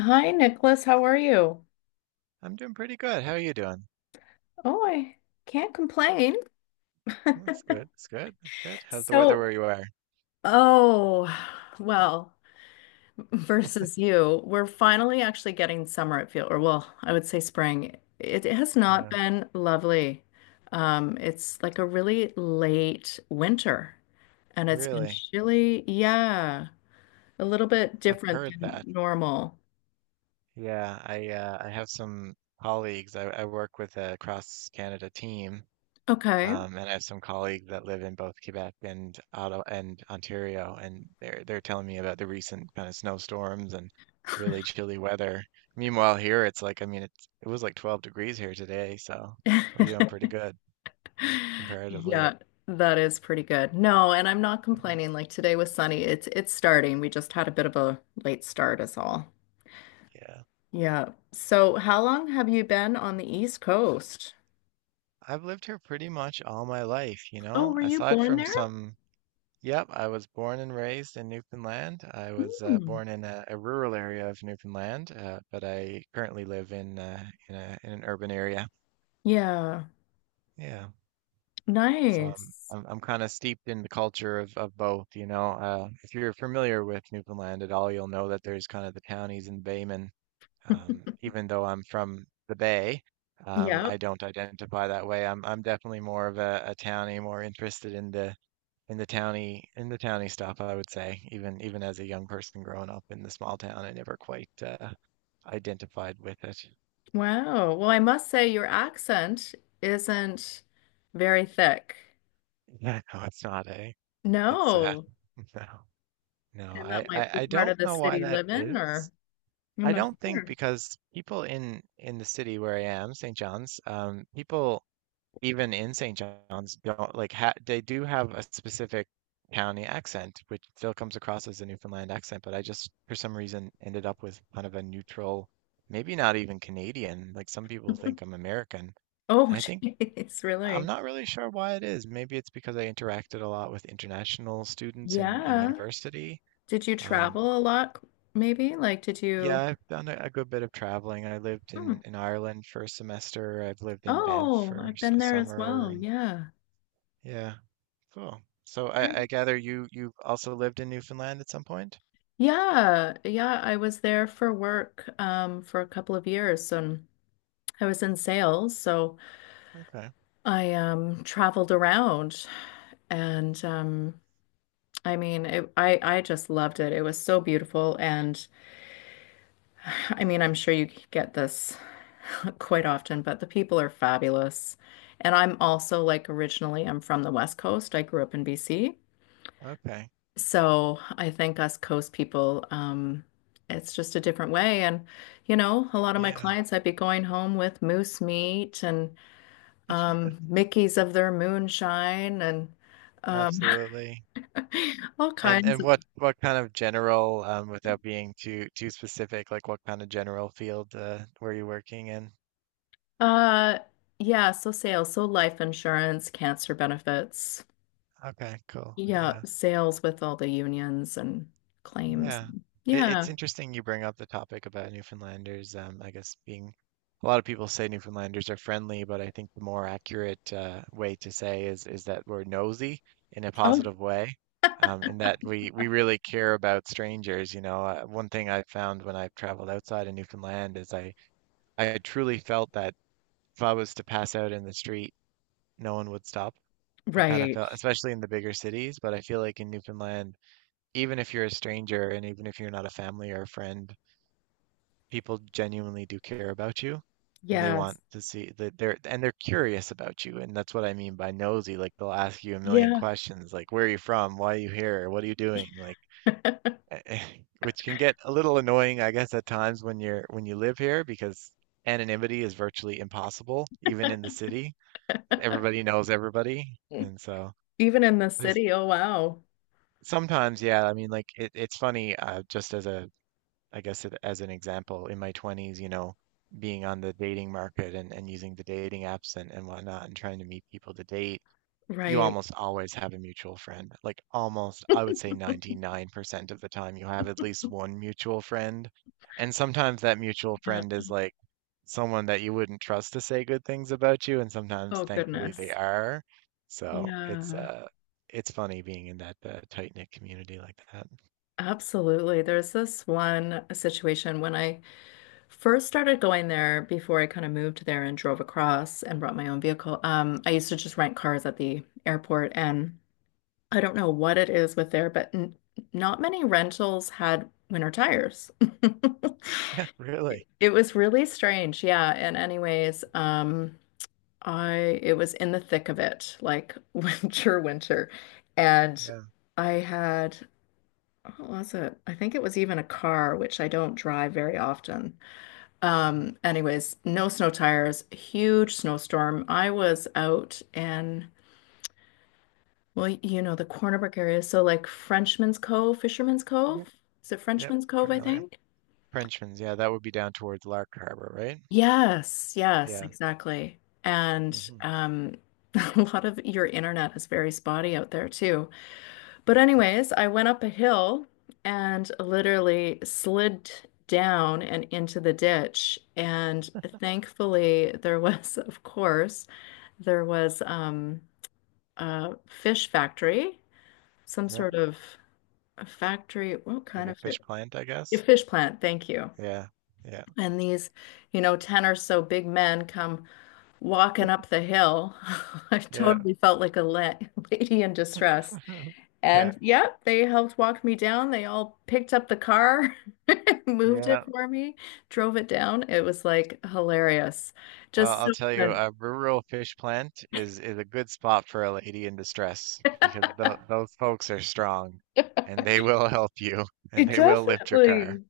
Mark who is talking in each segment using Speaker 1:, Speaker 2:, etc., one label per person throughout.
Speaker 1: Hi, Nicholas. How are you?
Speaker 2: I'm doing pretty good. How are you doing?
Speaker 1: Oh, I can't complain.
Speaker 2: That's good. That's good. That's good. How's the weather where
Speaker 1: So,
Speaker 2: you are?
Speaker 1: oh, well, Versus you, we're finally actually getting summer, or I would say spring. It has not
Speaker 2: Uh,
Speaker 1: been lovely. It's like a really late winter, and it's been
Speaker 2: really?
Speaker 1: chilly. Yeah, a little bit
Speaker 2: I've
Speaker 1: different
Speaker 2: heard
Speaker 1: than
Speaker 2: that.
Speaker 1: normal.
Speaker 2: Yeah, I have some colleagues. I work with a cross Canada team,
Speaker 1: Okay.
Speaker 2: and I have some colleagues that live in both Quebec and Ottawa and Ontario, and they're telling me about the recent kind of snowstorms and really chilly weather. Meanwhile, here it's like I mean, it was like 12 degrees here today, so we're doing pretty good comparatively.
Speaker 1: Yeah, that is pretty good. No, and I'm not complaining. Like today was sunny. It's starting. We just had a bit of a late start is all.
Speaker 2: Yeah.
Speaker 1: Yeah. So how long have you been on the East Coast?
Speaker 2: I've lived here pretty much all my life, you
Speaker 1: Oh,
Speaker 2: know,
Speaker 1: were you
Speaker 2: aside
Speaker 1: born
Speaker 2: from
Speaker 1: there?
Speaker 2: some, yep, I was born and raised in Newfoundland. I was
Speaker 1: Hmm.
Speaker 2: born in a rural area of Newfoundland, but I currently live in in an urban area.
Speaker 1: Yeah.
Speaker 2: Yeah. So I'm
Speaker 1: Nice.
Speaker 2: I'm, I'm kind of steeped in the culture of both, you know. If you're familiar with Newfoundland at all, you'll know that there's kind of the townies and baymen. Even though I'm from the Bay,
Speaker 1: Yep.
Speaker 2: I don't identify that way. I'm definitely more of a townie, more interested in the towny stuff, I would say, even as a young person growing up in the small town, I never quite identified with it.
Speaker 1: Wow. Well, I must say your accent isn't very thick.
Speaker 2: Yeah, no, it's not a. It's
Speaker 1: No.
Speaker 2: no, no.
Speaker 1: And that
Speaker 2: I, I
Speaker 1: might be
Speaker 2: I
Speaker 1: part
Speaker 2: don't
Speaker 1: of the
Speaker 2: know why
Speaker 1: city
Speaker 2: that
Speaker 1: living, or
Speaker 2: is.
Speaker 1: I'm
Speaker 2: I
Speaker 1: not
Speaker 2: don't think
Speaker 1: sure.
Speaker 2: because people in the city where I am, St. John's, people even in St. John's don't like ha they do have a specific county accent, which still comes across as a Newfoundland accent, but I just for some reason ended up with kind of a neutral, maybe not even Canadian. Like some people think I'm American,
Speaker 1: Oh,
Speaker 2: and I think
Speaker 1: jeez,
Speaker 2: I'm
Speaker 1: really?
Speaker 2: not really sure why it is. Maybe it's because I interacted a lot with international students in
Speaker 1: Yeah.
Speaker 2: university.
Speaker 1: Did you
Speaker 2: Um,
Speaker 1: travel a lot, maybe? Like, did
Speaker 2: yeah,
Speaker 1: you?
Speaker 2: I've done a good bit of traveling. I lived
Speaker 1: Hmm.
Speaker 2: in Ireland for a semester. I've lived in Banff
Speaker 1: Oh,
Speaker 2: for
Speaker 1: I've been
Speaker 2: a
Speaker 1: there as
Speaker 2: summer,
Speaker 1: well.
Speaker 2: and
Speaker 1: Yeah.
Speaker 2: yeah. Cool. So I gather you also lived in Newfoundland at some point?
Speaker 1: Yeah. Yeah. I was there for work for a couple of years. I was in sales, so
Speaker 2: Okay.
Speaker 1: I traveled around, and I mean, I just loved it. It was so beautiful. And I mean, I'm sure you get this quite often, but the people are fabulous. And I'm also, like, originally I'm from the West Coast. I grew up in BC.
Speaker 2: Okay.
Speaker 1: So I think us coast people, it's just a different way. And, you know, a lot of my
Speaker 2: Yeah,
Speaker 1: clients, I'd be going home with moose meat and Mickeys of their moonshine and um
Speaker 2: absolutely.
Speaker 1: all
Speaker 2: And
Speaker 1: kinds
Speaker 2: and
Speaker 1: of
Speaker 2: what what kind of general without being too specific, like what kind of general field were you working in?
Speaker 1: uh yeah, so sales, so life insurance, cancer benefits.
Speaker 2: Okay, cool.
Speaker 1: Yeah,
Speaker 2: Yeah.
Speaker 1: sales with all the unions and claims.
Speaker 2: Yeah. It, it's
Speaker 1: Yeah.
Speaker 2: interesting you bring up the topic about Newfoundlanders. I guess being a lot of people say Newfoundlanders are friendly, but I think the more accurate way to say is that we're nosy in a
Speaker 1: Oh,
Speaker 2: positive way, in that we really care about strangers. You know, one thing I found when I've traveled outside of Newfoundland is I truly felt that if I was to pass out in the street, no one would stop. I kind of
Speaker 1: right.
Speaker 2: felt, especially in the bigger cities, but I feel like in Newfoundland even if you're a stranger and even if you're not a family or a friend, people genuinely do care about you and they want
Speaker 1: Yes.
Speaker 2: to see that they're and they're curious about you. And that's what I mean by nosy. Like they'll ask you a million
Speaker 1: Yeah.
Speaker 2: questions, like where are you from? Why are you here? What are you doing? Like which can get a little annoying, I guess, at times when you live here because anonymity is virtually impossible, even in the city. Everybody knows everybody. And so
Speaker 1: Even in the
Speaker 2: there's
Speaker 1: city. Oh, wow.
Speaker 2: sometimes, yeah, I mean, like it's funny, just as a I guess as an example, in my 20s, you know, being on the dating market and using the dating apps and whatnot and trying to meet people to date, you
Speaker 1: Right.
Speaker 2: almost always have a mutual friend. Like almost, I would say 99% of the time, you have at least one mutual friend. And sometimes that mutual
Speaker 1: Yeah.
Speaker 2: friend is like someone that you wouldn't trust to say good things about you. And sometimes,
Speaker 1: Oh,
Speaker 2: thankfully, they
Speaker 1: goodness.
Speaker 2: are. So
Speaker 1: Yeah.
Speaker 2: it's funny being in that tight-knit community like that.
Speaker 1: Absolutely. There's this one situation when I first started going there, before I kind of moved there and drove across and brought my own vehicle. I used to just rent cars at the airport, and I don't know what it is with there, but n not many rentals had winter tires.
Speaker 2: Yeah, really.
Speaker 1: It was really strange. Yeah. And anyways, I it was in the thick of it, like, winter, winter. And I had, what was it? I think it was even a car, which I don't drive very often. Anyways, no snow tires, huge snowstorm. I was out in, well, you know, the Cornerback area. So like Frenchman's Cove, Fisherman's Cove.
Speaker 2: Yeah.
Speaker 1: Is it
Speaker 2: Yep,
Speaker 1: Frenchman's Cove, I
Speaker 2: familiar.
Speaker 1: think?
Speaker 2: Frenchman's, yeah, that would be down towards Lark Harbor, right?
Speaker 1: Yes, yes,
Speaker 2: Yeah.
Speaker 1: exactly. And
Speaker 2: Hmm.
Speaker 1: a lot of your internet is very spotty out there too. But anyways, I went up a hill and literally slid down and into the ditch. And thankfully there was, of course, there was a fish factory, some
Speaker 2: Yeah,
Speaker 1: sort of a factory. What
Speaker 2: like
Speaker 1: kind
Speaker 2: a
Speaker 1: of fish?
Speaker 2: fish plant, I
Speaker 1: A
Speaker 2: guess.
Speaker 1: fish plant, thank you.
Speaker 2: Yeah, yeah,
Speaker 1: And these, you know, 10 or so big men come walking up the hill. I
Speaker 2: yeah,
Speaker 1: totally felt like a la lady in distress.
Speaker 2: yeah,
Speaker 1: And yep, they helped walk me down. They all picked up the car, moved it
Speaker 2: yeah.
Speaker 1: for me, drove it down. It was like hilarious.
Speaker 2: Well,
Speaker 1: Just so
Speaker 2: I'll tell you,
Speaker 1: friendly.
Speaker 2: a rural fish plant is a good spot for a lady in distress because th those folks are strong, and they will help you, and
Speaker 1: It
Speaker 2: they will lift your car.
Speaker 1: definitely.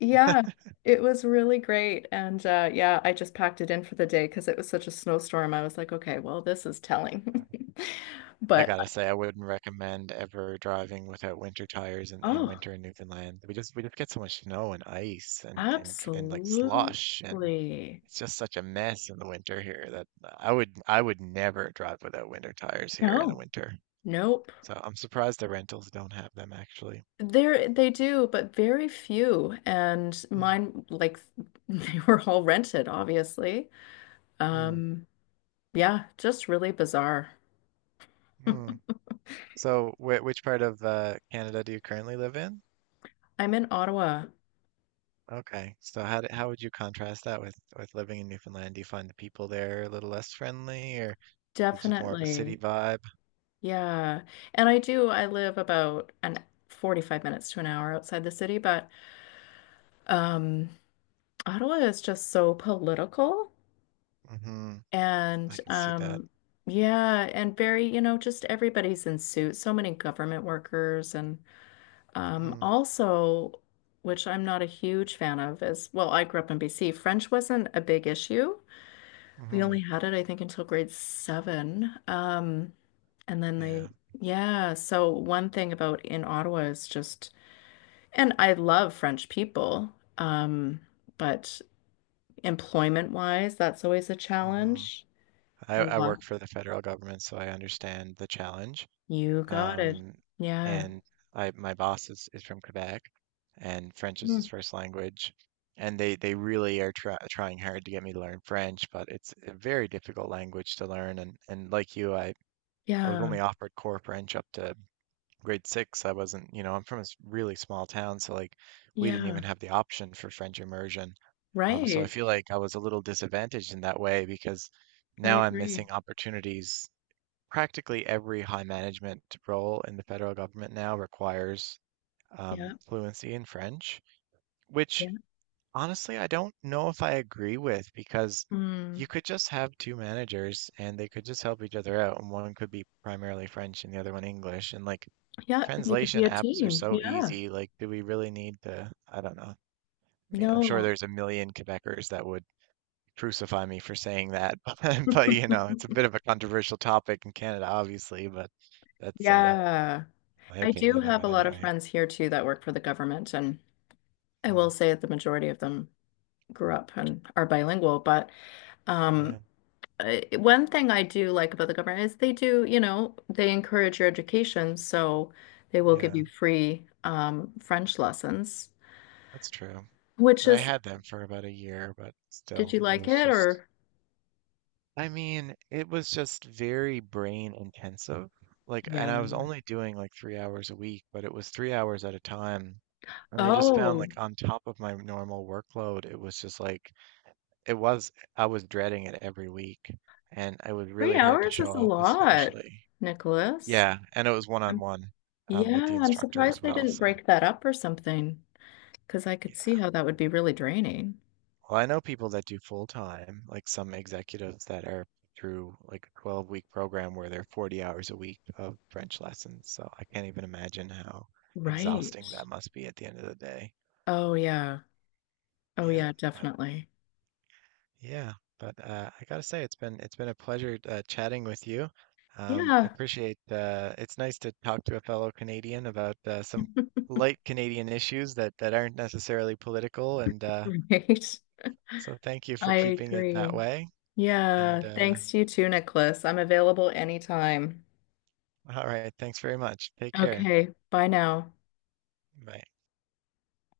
Speaker 1: Yeah, it was really great. And yeah, I just packed it in for the day because it was such a snowstorm. I was like, okay, well, this is telling.
Speaker 2: I
Speaker 1: But
Speaker 2: gotta say, I wouldn't recommend ever driving without winter tires in
Speaker 1: oh,
Speaker 2: winter in Newfoundland. We just get so much snow and ice and like slush and
Speaker 1: absolutely.
Speaker 2: it's just such a mess in the winter here that I would never drive without winter tires here in the
Speaker 1: No,
Speaker 2: winter.
Speaker 1: nope.
Speaker 2: So I'm surprised the rentals don't have them actually.
Speaker 1: There they do, but very few. And
Speaker 2: Mm,
Speaker 1: mine, like, they were all rented, obviously.
Speaker 2: mm,
Speaker 1: Um, yeah, just really bizarre.
Speaker 2: mm. So wh which part of Canada do you currently live in?
Speaker 1: I'm in Ottawa,
Speaker 2: Okay. So how would you contrast that with living in Newfoundland? Do you find the people there a little less friendly, or is it just more of a city
Speaker 1: definitely.
Speaker 2: vibe?
Speaker 1: Yeah. And I do, I live about an 45 minutes to an hour outside the city, but um Ottawa is just so political
Speaker 2: Hmm. I
Speaker 1: and
Speaker 2: can see that.
Speaker 1: yeah, and very, you know, just everybody's in suits, so many government workers and
Speaker 2: Mm,
Speaker 1: also, which I'm not a huge fan of is, well, I grew up in BC, French wasn't a big issue. We only
Speaker 2: hmm.
Speaker 1: had it, I think, until grade seven. And then they,
Speaker 2: Yeah.
Speaker 1: yeah. So one thing about in Ottawa is just, and I love French people, um, but employment-wise, that's always a
Speaker 2: Hmm.
Speaker 1: challenge. A
Speaker 2: I work
Speaker 1: lot.
Speaker 2: for the federal government, so I understand the challenge.
Speaker 1: You got it.
Speaker 2: Um,
Speaker 1: Yeah.
Speaker 2: and I my boss is from Quebec, and French is his
Speaker 1: Mm.
Speaker 2: first language. And they really are trying hard to get me to learn French, but it's a very difficult language to learn. And like you, I was
Speaker 1: Yeah.
Speaker 2: only offered core French up to grade six. I wasn't, you know, I'm from a really small town, so like we didn't even
Speaker 1: Yeah.
Speaker 2: have the option for French immersion. So I
Speaker 1: Right.
Speaker 2: feel like I was a little disadvantaged in that way because
Speaker 1: I
Speaker 2: now I'm
Speaker 1: agree.
Speaker 2: missing opportunities practically every high management role in the federal government now requires
Speaker 1: Yeah.
Speaker 2: fluency in French, which
Speaker 1: Yeah.
Speaker 2: honestly, I don't know if I agree with because
Speaker 1: Mm.
Speaker 2: you could just have two managers and they could just help each other out, and one could be primarily French and the other one English. And like
Speaker 1: Yeah. They could be
Speaker 2: translation
Speaker 1: a
Speaker 2: apps are
Speaker 1: team.
Speaker 2: so
Speaker 1: Yeah.
Speaker 2: easy. Like, do we really need to? I don't know. I mean, I'm sure
Speaker 1: No.
Speaker 2: there's a million Quebecers that would crucify me for saying that, but you know, it's a bit of a controversial topic in Canada, obviously, but that's
Speaker 1: Yeah.
Speaker 2: my
Speaker 1: I do
Speaker 2: opinion of
Speaker 1: have a
Speaker 2: it
Speaker 1: lot of
Speaker 2: anyway.
Speaker 1: friends here too that work for the government, and I will
Speaker 2: Mm,
Speaker 1: say that the majority of them grew up and are bilingual. But
Speaker 2: yeah,
Speaker 1: um, one thing I do like about the government is they do, you know, they encourage your education, so they will give
Speaker 2: yeah,
Speaker 1: you free French lessons,
Speaker 2: that's true.
Speaker 1: which
Speaker 2: And I
Speaker 1: is,
Speaker 2: had them for about a year, but
Speaker 1: did you
Speaker 2: still, it
Speaker 1: like
Speaker 2: was
Speaker 1: it
Speaker 2: just,
Speaker 1: or?
Speaker 2: I mean, it was just very brain intensive. Like, and
Speaker 1: Yeah.
Speaker 2: I was only doing like 3 hours a week, but it was 3 hours at a time. And I just found
Speaker 1: Oh,
Speaker 2: like on top of my normal workload, it was just like, I was dreading it every week. And it was
Speaker 1: three
Speaker 2: really hard to
Speaker 1: hours is a
Speaker 2: show up,
Speaker 1: lot,
Speaker 2: especially.
Speaker 1: Nicholas.
Speaker 2: Yeah. And it was one on
Speaker 1: I'm,
Speaker 2: one with the
Speaker 1: yeah, I'm
Speaker 2: instructor as
Speaker 1: surprised they
Speaker 2: well.
Speaker 1: didn't
Speaker 2: So,
Speaker 1: break that up or something, because I could see
Speaker 2: yeah.
Speaker 1: how that would be really draining.
Speaker 2: Well, I know people that do full time, like some executives that are through like a 12-week program where they're 40 hours a week of French lessons. So I can't even imagine how exhausting
Speaker 1: Right.
Speaker 2: that must be at the end of the day.
Speaker 1: Oh yeah. Oh
Speaker 2: Yeah,
Speaker 1: yeah,
Speaker 2: but
Speaker 1: definitely.
Speaker 2: yeah, but I gotta say it's been a pleasure chatting with you. I
Speaker 1: Yeah.
Speaker 2: appreciate it's nice to talk to a fellow Canadian about some light Canadian issues that aren't necessarily political, and
Speaker 1: Right.
Speaker 2: so thank you for
Speaker 1: I
Speaker 2: keeping it that
Speaker 1: agree.
Speaker 2: way. And
Speaker 1: Yeah. Thanks to you too, Nicholas. I'm available anytime.
Speaker 2: All right. Thanks very much. Take care.
Speaker 1: Okay. Bye now.
Speaker 2: Bye.